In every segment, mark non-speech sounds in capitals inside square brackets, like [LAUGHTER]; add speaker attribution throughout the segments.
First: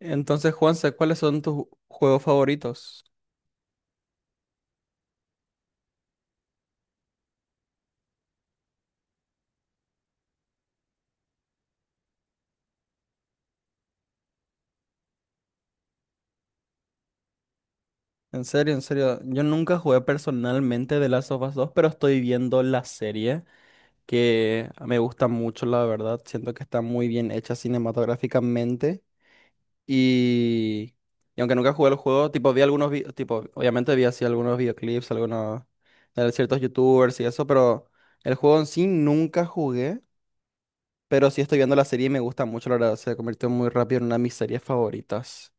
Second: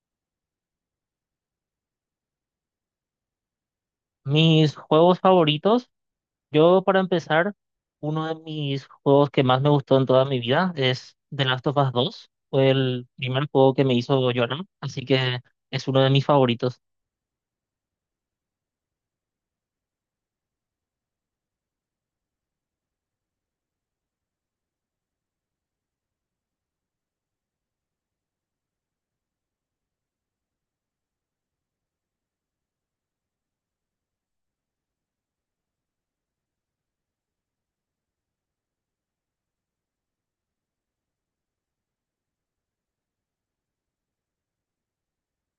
Speaker 1: Entonces, Juanse, ¿cuáles son tus juegos favoritos?
Speaker 2: Mis juegos favoritos, yo para empezar, uno de mis juegos que más me gustó en toda mi vida es The Last of Us dos. Fue el primer juego que me hizo llorar, así que es uno de mis favoritos.
Speaker 1: En serio, yo nunca jugué personalmente de Last of Us 2, pero estoy viendo la serie que me gusta mucho, la verdad. Siento que está muy bien hecha cinematográficamente y, y aunque nunca jugué el juego, tipo tipo obviamente vi así algunos videoclips, algunos de ciertos YouTubers y eso, pero el juego en sí nunca jugué, pero sí estoy viendo la serie y me gusta mucho, la verdad. Se convirtió muy rápido en una de mis series favoritas.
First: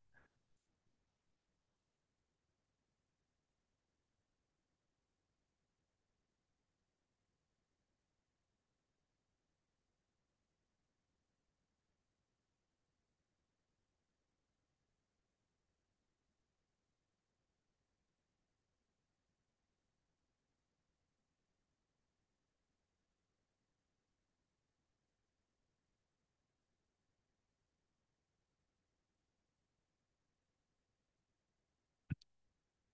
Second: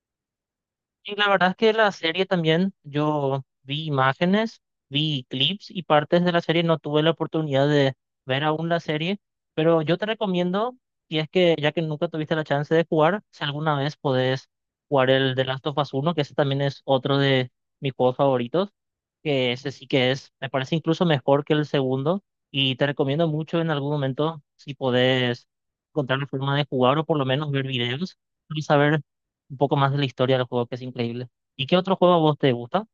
Speaker 2: Y la verdad es que la serie también, yo vi imágenes, vi clips y partes de la serie, no tuve la oportunidad de ver aún la serie, pero yo te recomiendo, si es que ya que nunca tuviste la chance de jugar, si alguna vez podés jugar el The Last of Us uno, que ese también es otro de mis juegos favoritos, que ese sí que es, me parece incluso mejor que el segundo, y te recomiendo mucho en algún momento si podés encontrar la forma de jugar o por lo menos ver videos y saber un poco más de la historia del juego, que es increíble. ¿Y qué otro juego a vos te gusta?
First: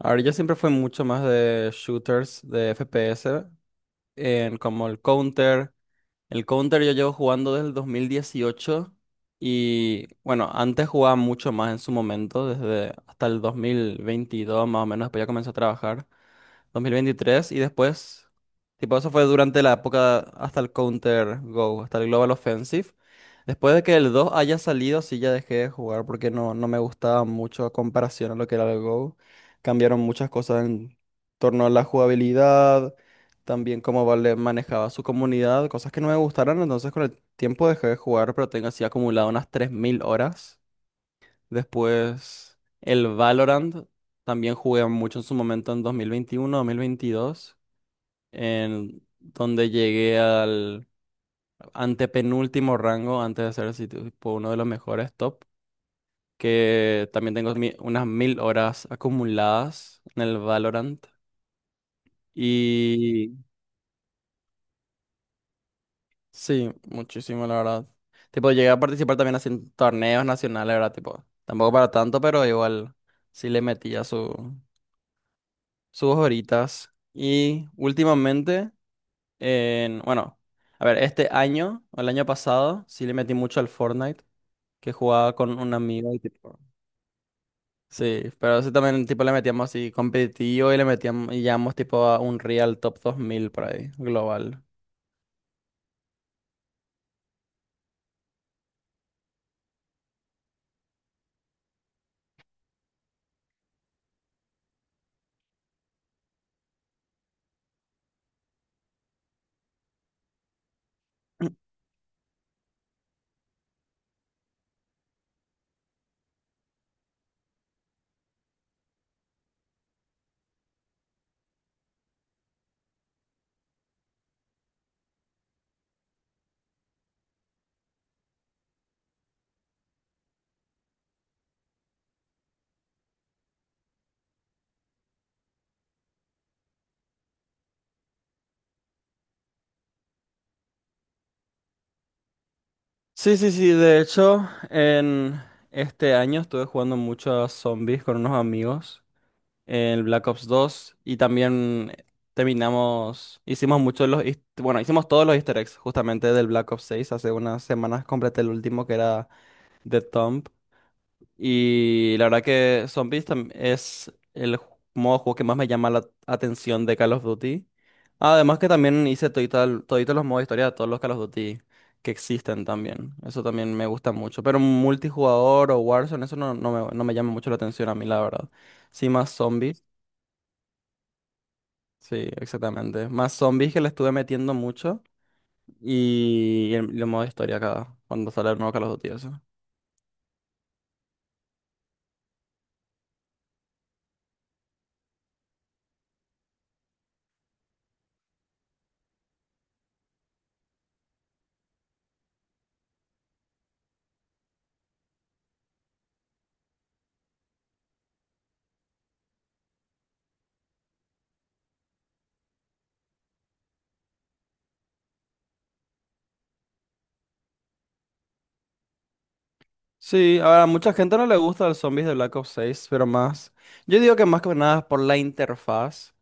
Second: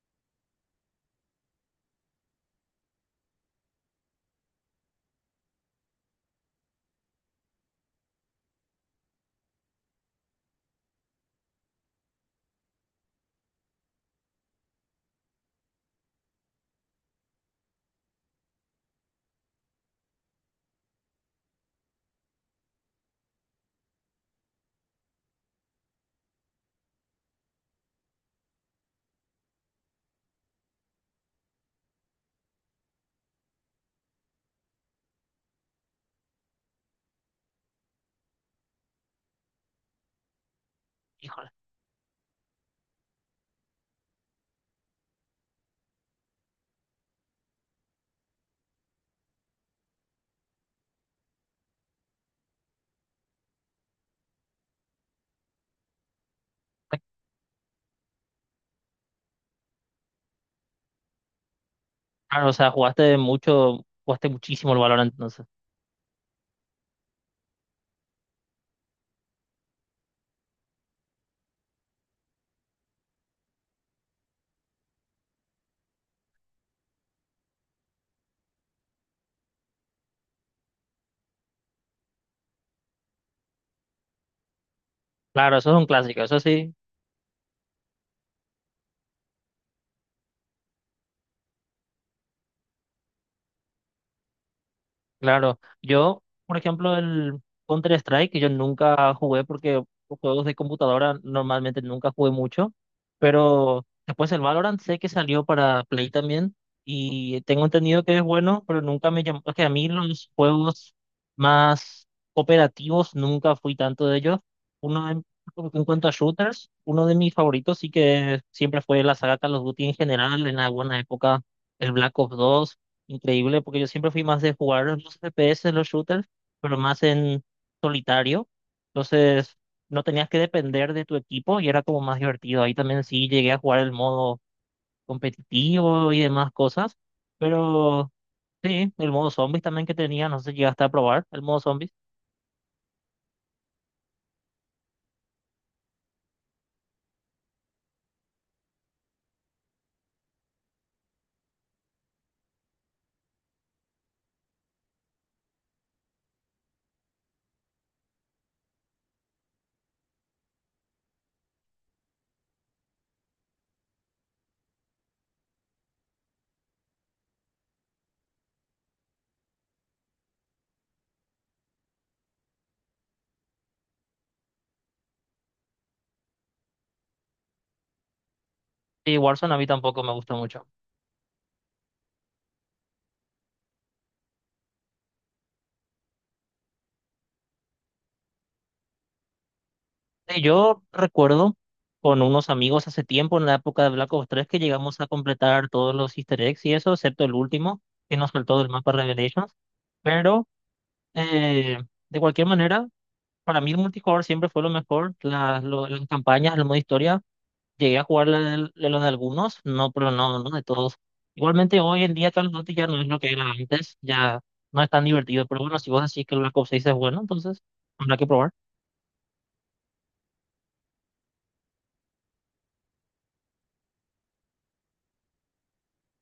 Speaker 1: A ver, yo siempre fui mucho más de shooters, de FPS, en como el Counter. El Counter yo llevo jugando desde el 2018 y bueno, antes jugaba mucho más en su momento, desde hasta el 2022 más o menos, después ya comencé a trabajar 2023 y después, tipo, eso fue durante la época hasta el Counter Go, hasta el Global Offensive. Después de que el 2 haya salido, sí ya dejé de jugar porque no me gustaba mucho a comparación a lo que era el Go. Cambiaron muchas cosas en torno a la jugabilidad, también cómo Valve manejaba su comunidad, cosas que no me gustaron, entonces con el tiempo dejé de jugar, pero tengo así acumulado unas 3000 horas.
Speaker 2: Híjole.
Speaker 1: Después, el Valorant también jugué mucho en su momento en 2021 2022 en donde llegué al antepenúltimo rango antes de ser así tipo uno de los mejores top,
Speaker 2: Pues,
Speaker 1: que también tengo unas 1000 horas acumuladas en el Valorant.
Speaker 2: claro, o sea, jugaste
Speaker 1: Y
Speaker 2: mucho, jugaste muchísimo el Valorant, entonces.
Speaker 1: sí, muchísimo, la verdad. Tipo, llegué a participar también así en torneos nacionales, ¿verdad? Tipo, tampoco para tanto, pero igual sí le metía su. Sus horitas. Y últimamente, bueno, a ver, este año, o el año pasado, sí le metí mucho al Fortnite, que jugaba
Speaker 2: Claro,
Speaker 1: con
Speaker 2: eso
Speaker 1: un
Speaker 2: es un
Speaker 1: amigo y
Speaker 2: clásico, eso
Speaker 1: tipo...
Speaker 2: sí.
Speaker 1: Sí, pero sí también tipo le metíamos así competitivo y le metíamos y llegamos tipo a un Real Top 2000 por ahí, global.
Speaker 2: Claro, yo, por ejemplo, el Counter-Strike, yo nunca jugué porque los juegos de computadora normalmente nunca jugué mucho, pero después el Valorant sé que salió para Play también y tengo entendido que es bueno, pero nunca me llamó, es que a mí los juegos más cooperativos nunca fui tanto de ellos. Uno de- en cuanto a shooters, uno de mis favoritos sí que siempre fue la saga Call of Duty en general, en alguna época el Black Ops 2. Increíble, porque yo siempre fui más de jugar los FPS, los shooters, pero más en solitario. Entonces, no tenías que depender de tu equipo y era como más divertido. Ahí también sí llegué a jugar el modo competitivo y demás cosas. Pero sí, el modo zombies también que tenía, no sé si llegaste a probar el modo zombies.
Speaker 1: Sí, sí, sí, de hecho, en este año estuve jugando mucho a zombies con unos amigos. El Black Ops 2 y también terminamos, hicimos muchos de los, bueno, hicimos todos los easter eggs justamente del Black Ops 6. Hace unas semanas completé el último que era The Tomb. Y la verdad que Zombies es el modo de juego que más me llama la atención de Call of Duty. Además que también hice toditos los modos de historia de todos los Call of Duty que existen también. Eso también me gusta mucho. Pero multijugador o Warzone, eso no, no me llama mucho la atención a mí, la verdad. Sí,
Speaker 2: Y
Speaker 1: más
Speaker 2: Warzone a mí
Speaker 1: zombies.
Speaker 2: tampoco me gusta mucho.
Speaker 1: Sí, exactamente. Más zombies que le estuve metiendo mucho y el modo historia acá, cuando sale el nuevo Call of Duty, eso.
Speaker 2: Sí, yo recuerdo con unos amigos hace tiempo, en la época de Black Ops 3, que llegamos a completar todos los Easter eggs y eso, excepto el último, que nos faltó del mapa Revelations. Pero eh, de cualquier manera, para mí el multijugador siempre fue lo mejor. Las campañas, el modo historia, llegué a jugar la de los de algunos, no, pero no, no de todos. Igualmente hoy en día Call of Duty ya no es lo que era antes, ya no es tan divertido. Pero bueno, si vos decís que el Black Ops 6 es bueno, entonces habrá que probar.
Speaker 1: Sí, ahora a mucha gente no le gusta el zombies de Black Ops 6, pero más. Yo digo que más que nada por la interfaz,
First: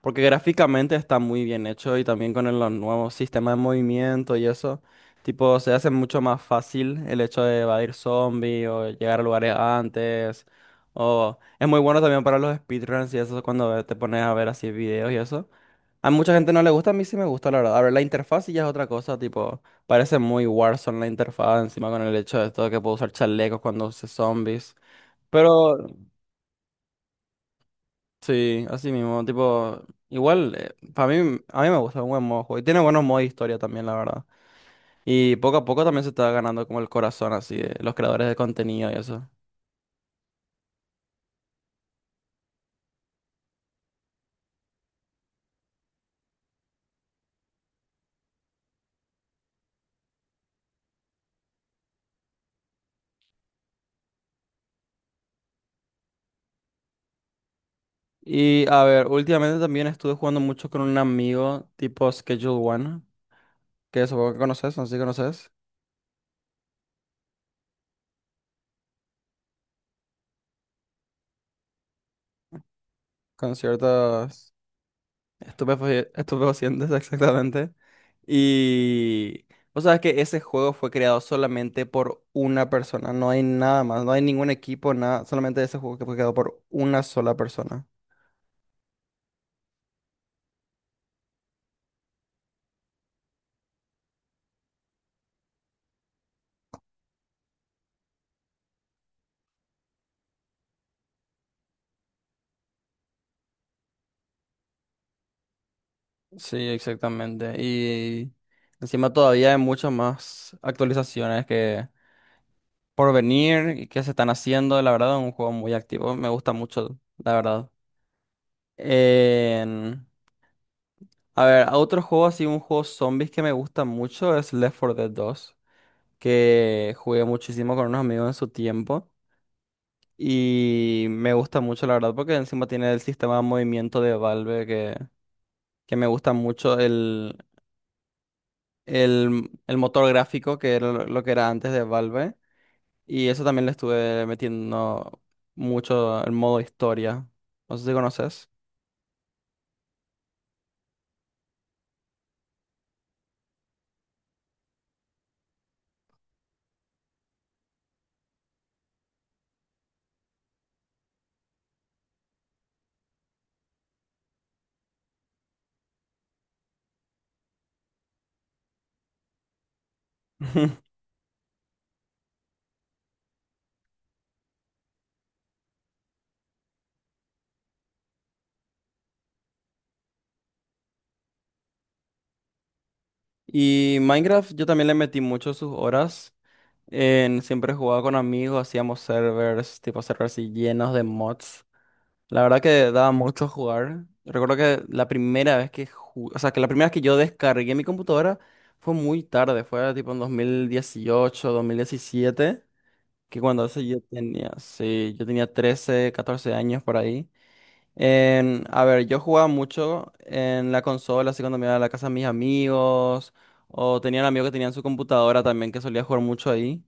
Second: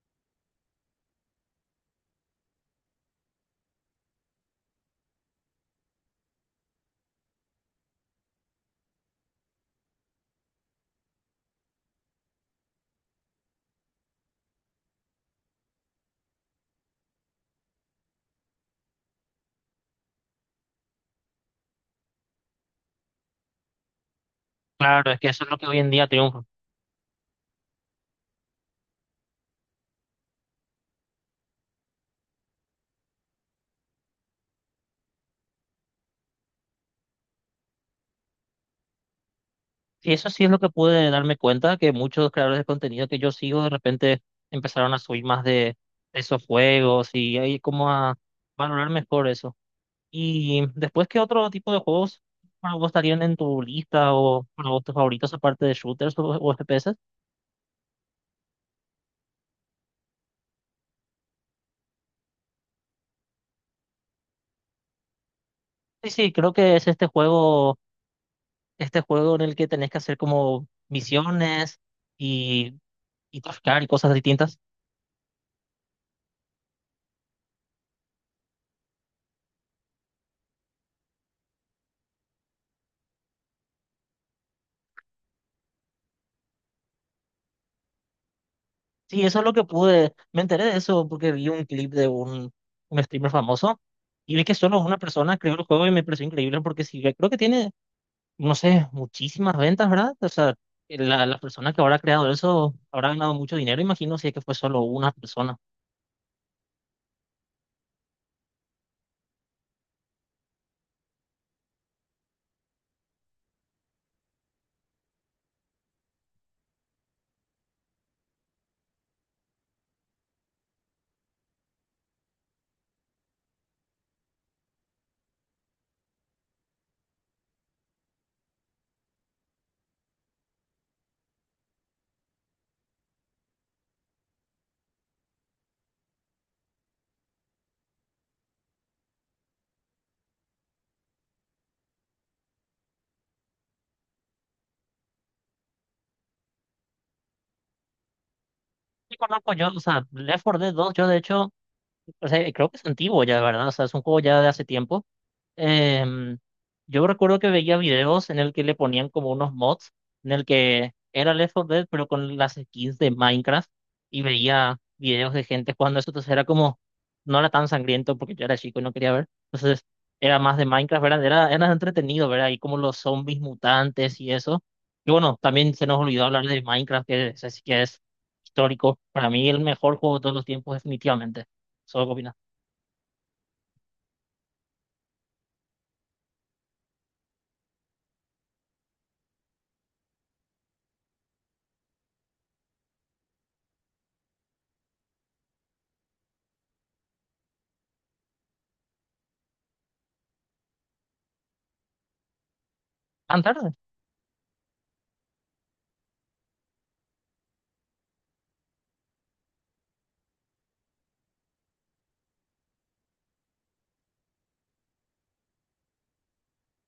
Speaker 1: porque gráficamente está muy bien hecho y también con el nuevo sistema de movimiento y eso. Tipo, se hace mucho más fácil el hecho de evadir zombies o llegar a lugares antes. O es muy bueno también para los speedruns y eso cuando te pones a ver así videos y eso. A mucha gente no le gusta, a mí sí me gusta, la verdad. A ver, la interfaz sí ya es otra cosa, tipo, parece muy Warzone la interfaz, encima con el hecho de todo que puedo usar chalecos cuando use zombies.
Speaker 2: Claro, es que eso es lo que
Speaker 1: Pero
Speaker 2: hoy en día triunfa.
Speaker 1: sí, así mismo, tipo, igual, para mí, a mí me gusta, es un buen modo de juego. Y tiene buenos modos de historia también, la verdad. Y poco a poco también se está ganando como el corazón, así, de los creadores de contenido y eso.
Speaker 2: Y eso sí es lo que pude darme cuenta, que muchos creadores de contenido que yo sigo de repente empezaron a subir más de esos juegos y ahí como a valorar mejor eso. Y después, ¿qué otro tipo de juegos para vos estarían en tu lista o para vos tus favoritos aparte de shooters o FPS?
Speaker 1: Y a ver, últimamente también estuve jugando mucho con un amigo tipo Schedule One, que supongo que conoces, no sé si conoces,
Speaker 2: Sí, sí, creo que es este juego en el que tenés que hacer como misiones y, y
Speaker 1: con
Speaker 2: traficar y cosas
Speaker 1: ciertas...
Speaker 2: distintas.
Speaker 1: Estupefacientes, exactamente. Y vos sabés que ese juego fue creado solamente por una persona, no hay nada más, no hay ningún equipo, nada, solamente ese juego que fue creado por una sola persona.
Speaker 2: Sí, eso es lo que pude, me enteré de eso porque vi un clip de un streamer famoso y vi que solo una persona creó el juego y me pareció increíble porque sí, creo que tiene, no sé, muchísimas ventas, ¿verdad? O sea, la persona que habrá creado eso habrá ganado mucho dinero, imagino, si es que fue solo una persona.
Speaker 1: Sí, exactamente. Y encima todavía hay muchas más actualizaciones que por venir y que se están haciendo. La verdad, es un juego muy activo. Me gusta mucho, la verdad. En- A ver, otro juego así, un juego zombies que me gusta mucho es Left 4 Dead 2, que jugué muchísimo con unos amigos en su tiempo y me gusta mucho, la verdad, porque encima tiene el sistema de movimiento de Valve, que me gusta mucho, el motor gráfico que era lo que era antes de Valve, y eso también le estuve metiendo mucho el modo historia. No sé si conoces.
Speaker 2: Sí, conozco. Yo, o sea, Left 4 Dead 2, yo de hecho, o sea, creo que es antiguo ya, ¿verdad? O sea, es un juego ya de hace tiempo. Em, yo recuerdo que veía videos en el que le ponían como unos mods, en el que era Left 4 Dead, pero con las skins de Minecraft, y veía videos de gente jugando eso, entonces era como, no era tan sangriento porque yo era chico y no quería ver, entonces era más de
Speaker 1: [LAUGHS]
Speaker 2: Minecraft, ¿verdad? Era, era entretenido, ¿verdad? Y como los zombies mutantes y eso. Y bueno, también se nos olvidó hablar de Minecraft, que es histórico, para mí el mejor juego de todos los tiempos, definitivamente. Solo copinas.
Speaker 1: Y Minecraft yo también le metí mucho sus horas. Siempre jugaba con amigos, hacíamos servers, tipo servers así llenos de mods. La verdad que daba mucho jugar. Recuerdo que la primera vez que o sea, que la primera vez que yo descargué mi computadora fue muy tarde, fue tipo en 2018 2017, que
Speaker 2: Tan
Speaker 1: cuando
Speaker 2: tarde.
Speaker 1: eso yo tenía, sí, yo tenía 13 14 años por ahí. A ver, yo jugaba mucho en la consola, así cuando me iba a la casa de mis amigos, o tenía un amigo que tenía en su computadora también que solía jugar mucho ahí.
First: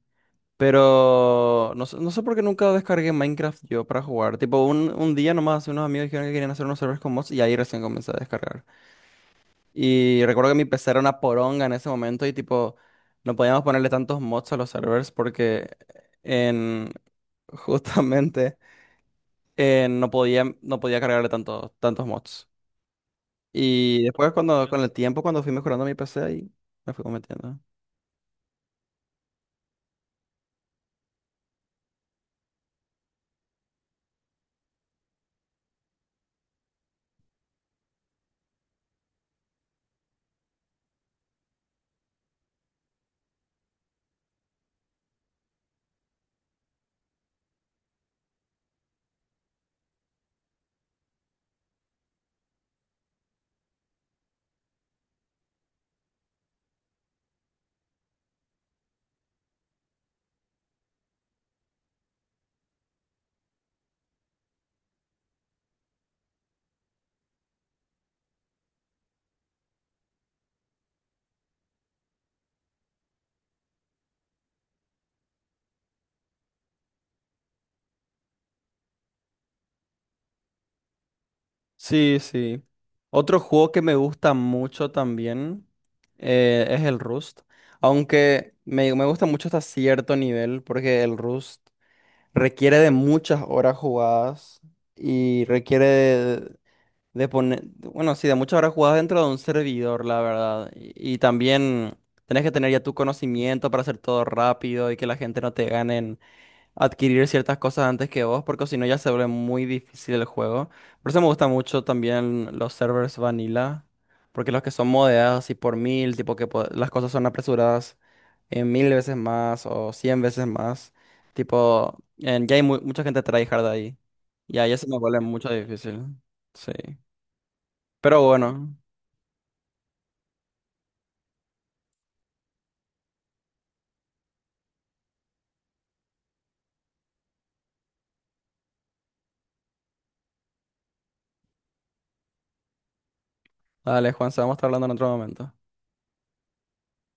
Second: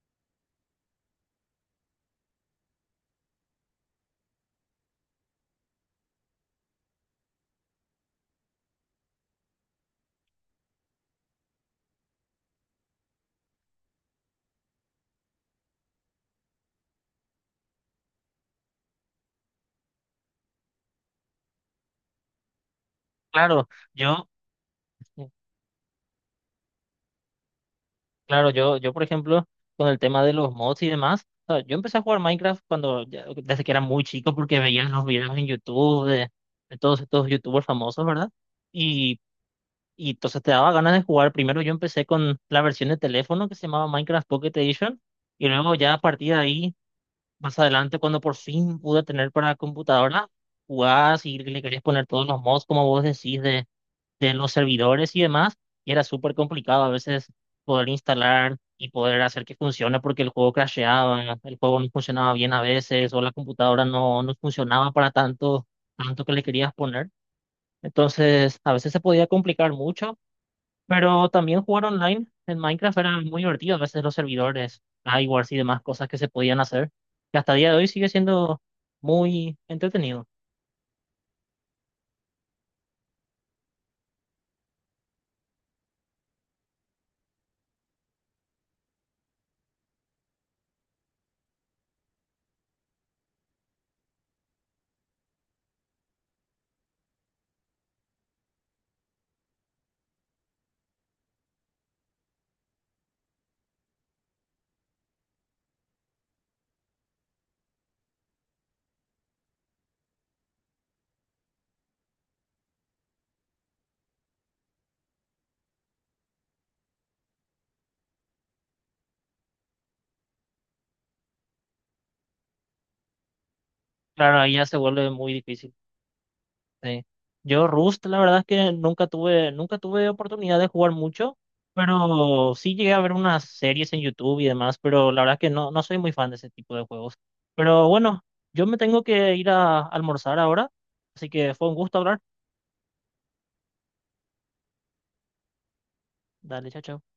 Speaker 1: Pero no, no sé por qué nunca descargué Minecraft yo para jugar. Tipo, un día nomás unos amigos dijeron que querían hacer unos servers con mods y ahí recién comencé a descargar. Y recuerdo que mi PC era una poronga en ese momento y tipo, no podíamos ponerle tantos mods a los servers porque en [LAUGHS] justamente no podía cargarle tantos mods.
Speaker 2: Claro,
Speaker 1: Y
Speaker 2: yo,
Speaker 1: después cuando, con el tiempo, cuando fui mejorando mi PC, ahí me fui cometiendo.
Speaker 2: claro, yo, por ejemplo, con el tema de los mods y demás, o sea, yo empecé a jugar Minecraft cuando, ya- desde que era muy chico, porque veía los videos en YouTube de todos estos YouTubers famosos, ¿verdad? Y, y entonces te daba ganas de jugar. Primero yo empecé con la versión de teléfono que se llamaba Minecraft Pocket Edition, y luego ya a partir de ahí, más adelante, cuando por fin pude tener para computadora, jugás y le querías poner todos los mods, como vos decís, de los servidores y demás, y era súper complicado a veces poder instalar y poder hacer que funcione porque el juego crasheaba, el juego no funcionaba bien a veces, o la computadora no, no funcionaba para tanto, tanto que le querías poner. Entonces, a veces se podía complicar mucho, pero también jugar online en Minecraft era muy divertido, a veces los servidores, wars y demás cosas que se podían hacer, que hasta el día de hoy sigue siendo muy entretenido.
Speaker 1: Sí, sí. Otro juego que me gusta mucho también, es el Rust. Aunque me gusta mucho hasta cierto nivel, porque el Rust requiere de muchas horas jugadas y requiere de poner, bueno, sí, de muchas horas jugadas dentro de un servidor, la verdad. Y también tenés que tener ya tu conocimiento para hacer todo rápido y que la gente no te gane adquirir ciertas cosas antes que vos, porque si no ya se vuelve muy difícil el juego. Por eso me gusta mucho también los servers vanilla, porque los que son modeados y por mil, tipo que las cosas son apresuradas en 1000 veces más o 100 veces más, tipo, ya hay mucha gente tryhard ahí,
Speaker 2: Claro, ahí
Speaker 1: y
Speaker 2: ya se
Speaker 1: ahí se me
Speaker 2: vuelve
Speaker 1: vuelve
Speaker 2: muy
Speaker 1: mucho
Speaker 2: difícil.
Speaker 1: difícil, sí.
Speaker 2: Sí. Yo Rust, la
Speaker 1: Pero
Speaker 2: verdad es que
Speaker 1: bueno,
Speaker 2: nunca tuve, nunca tuve oportunidad de jugar mucho, pero sí llegué a ver unas series en YouTube y demás, pero la verdad es que no, no soy muy fan de ese tipo de juegos. Pero bueno, yo me tengo que ir a almorzar ahora, así que fue un gusto hablar.
Speaker 1: dale Juan, se vamos a estar hablando en otro momento.
Speaker 2: Dale, chao, chao.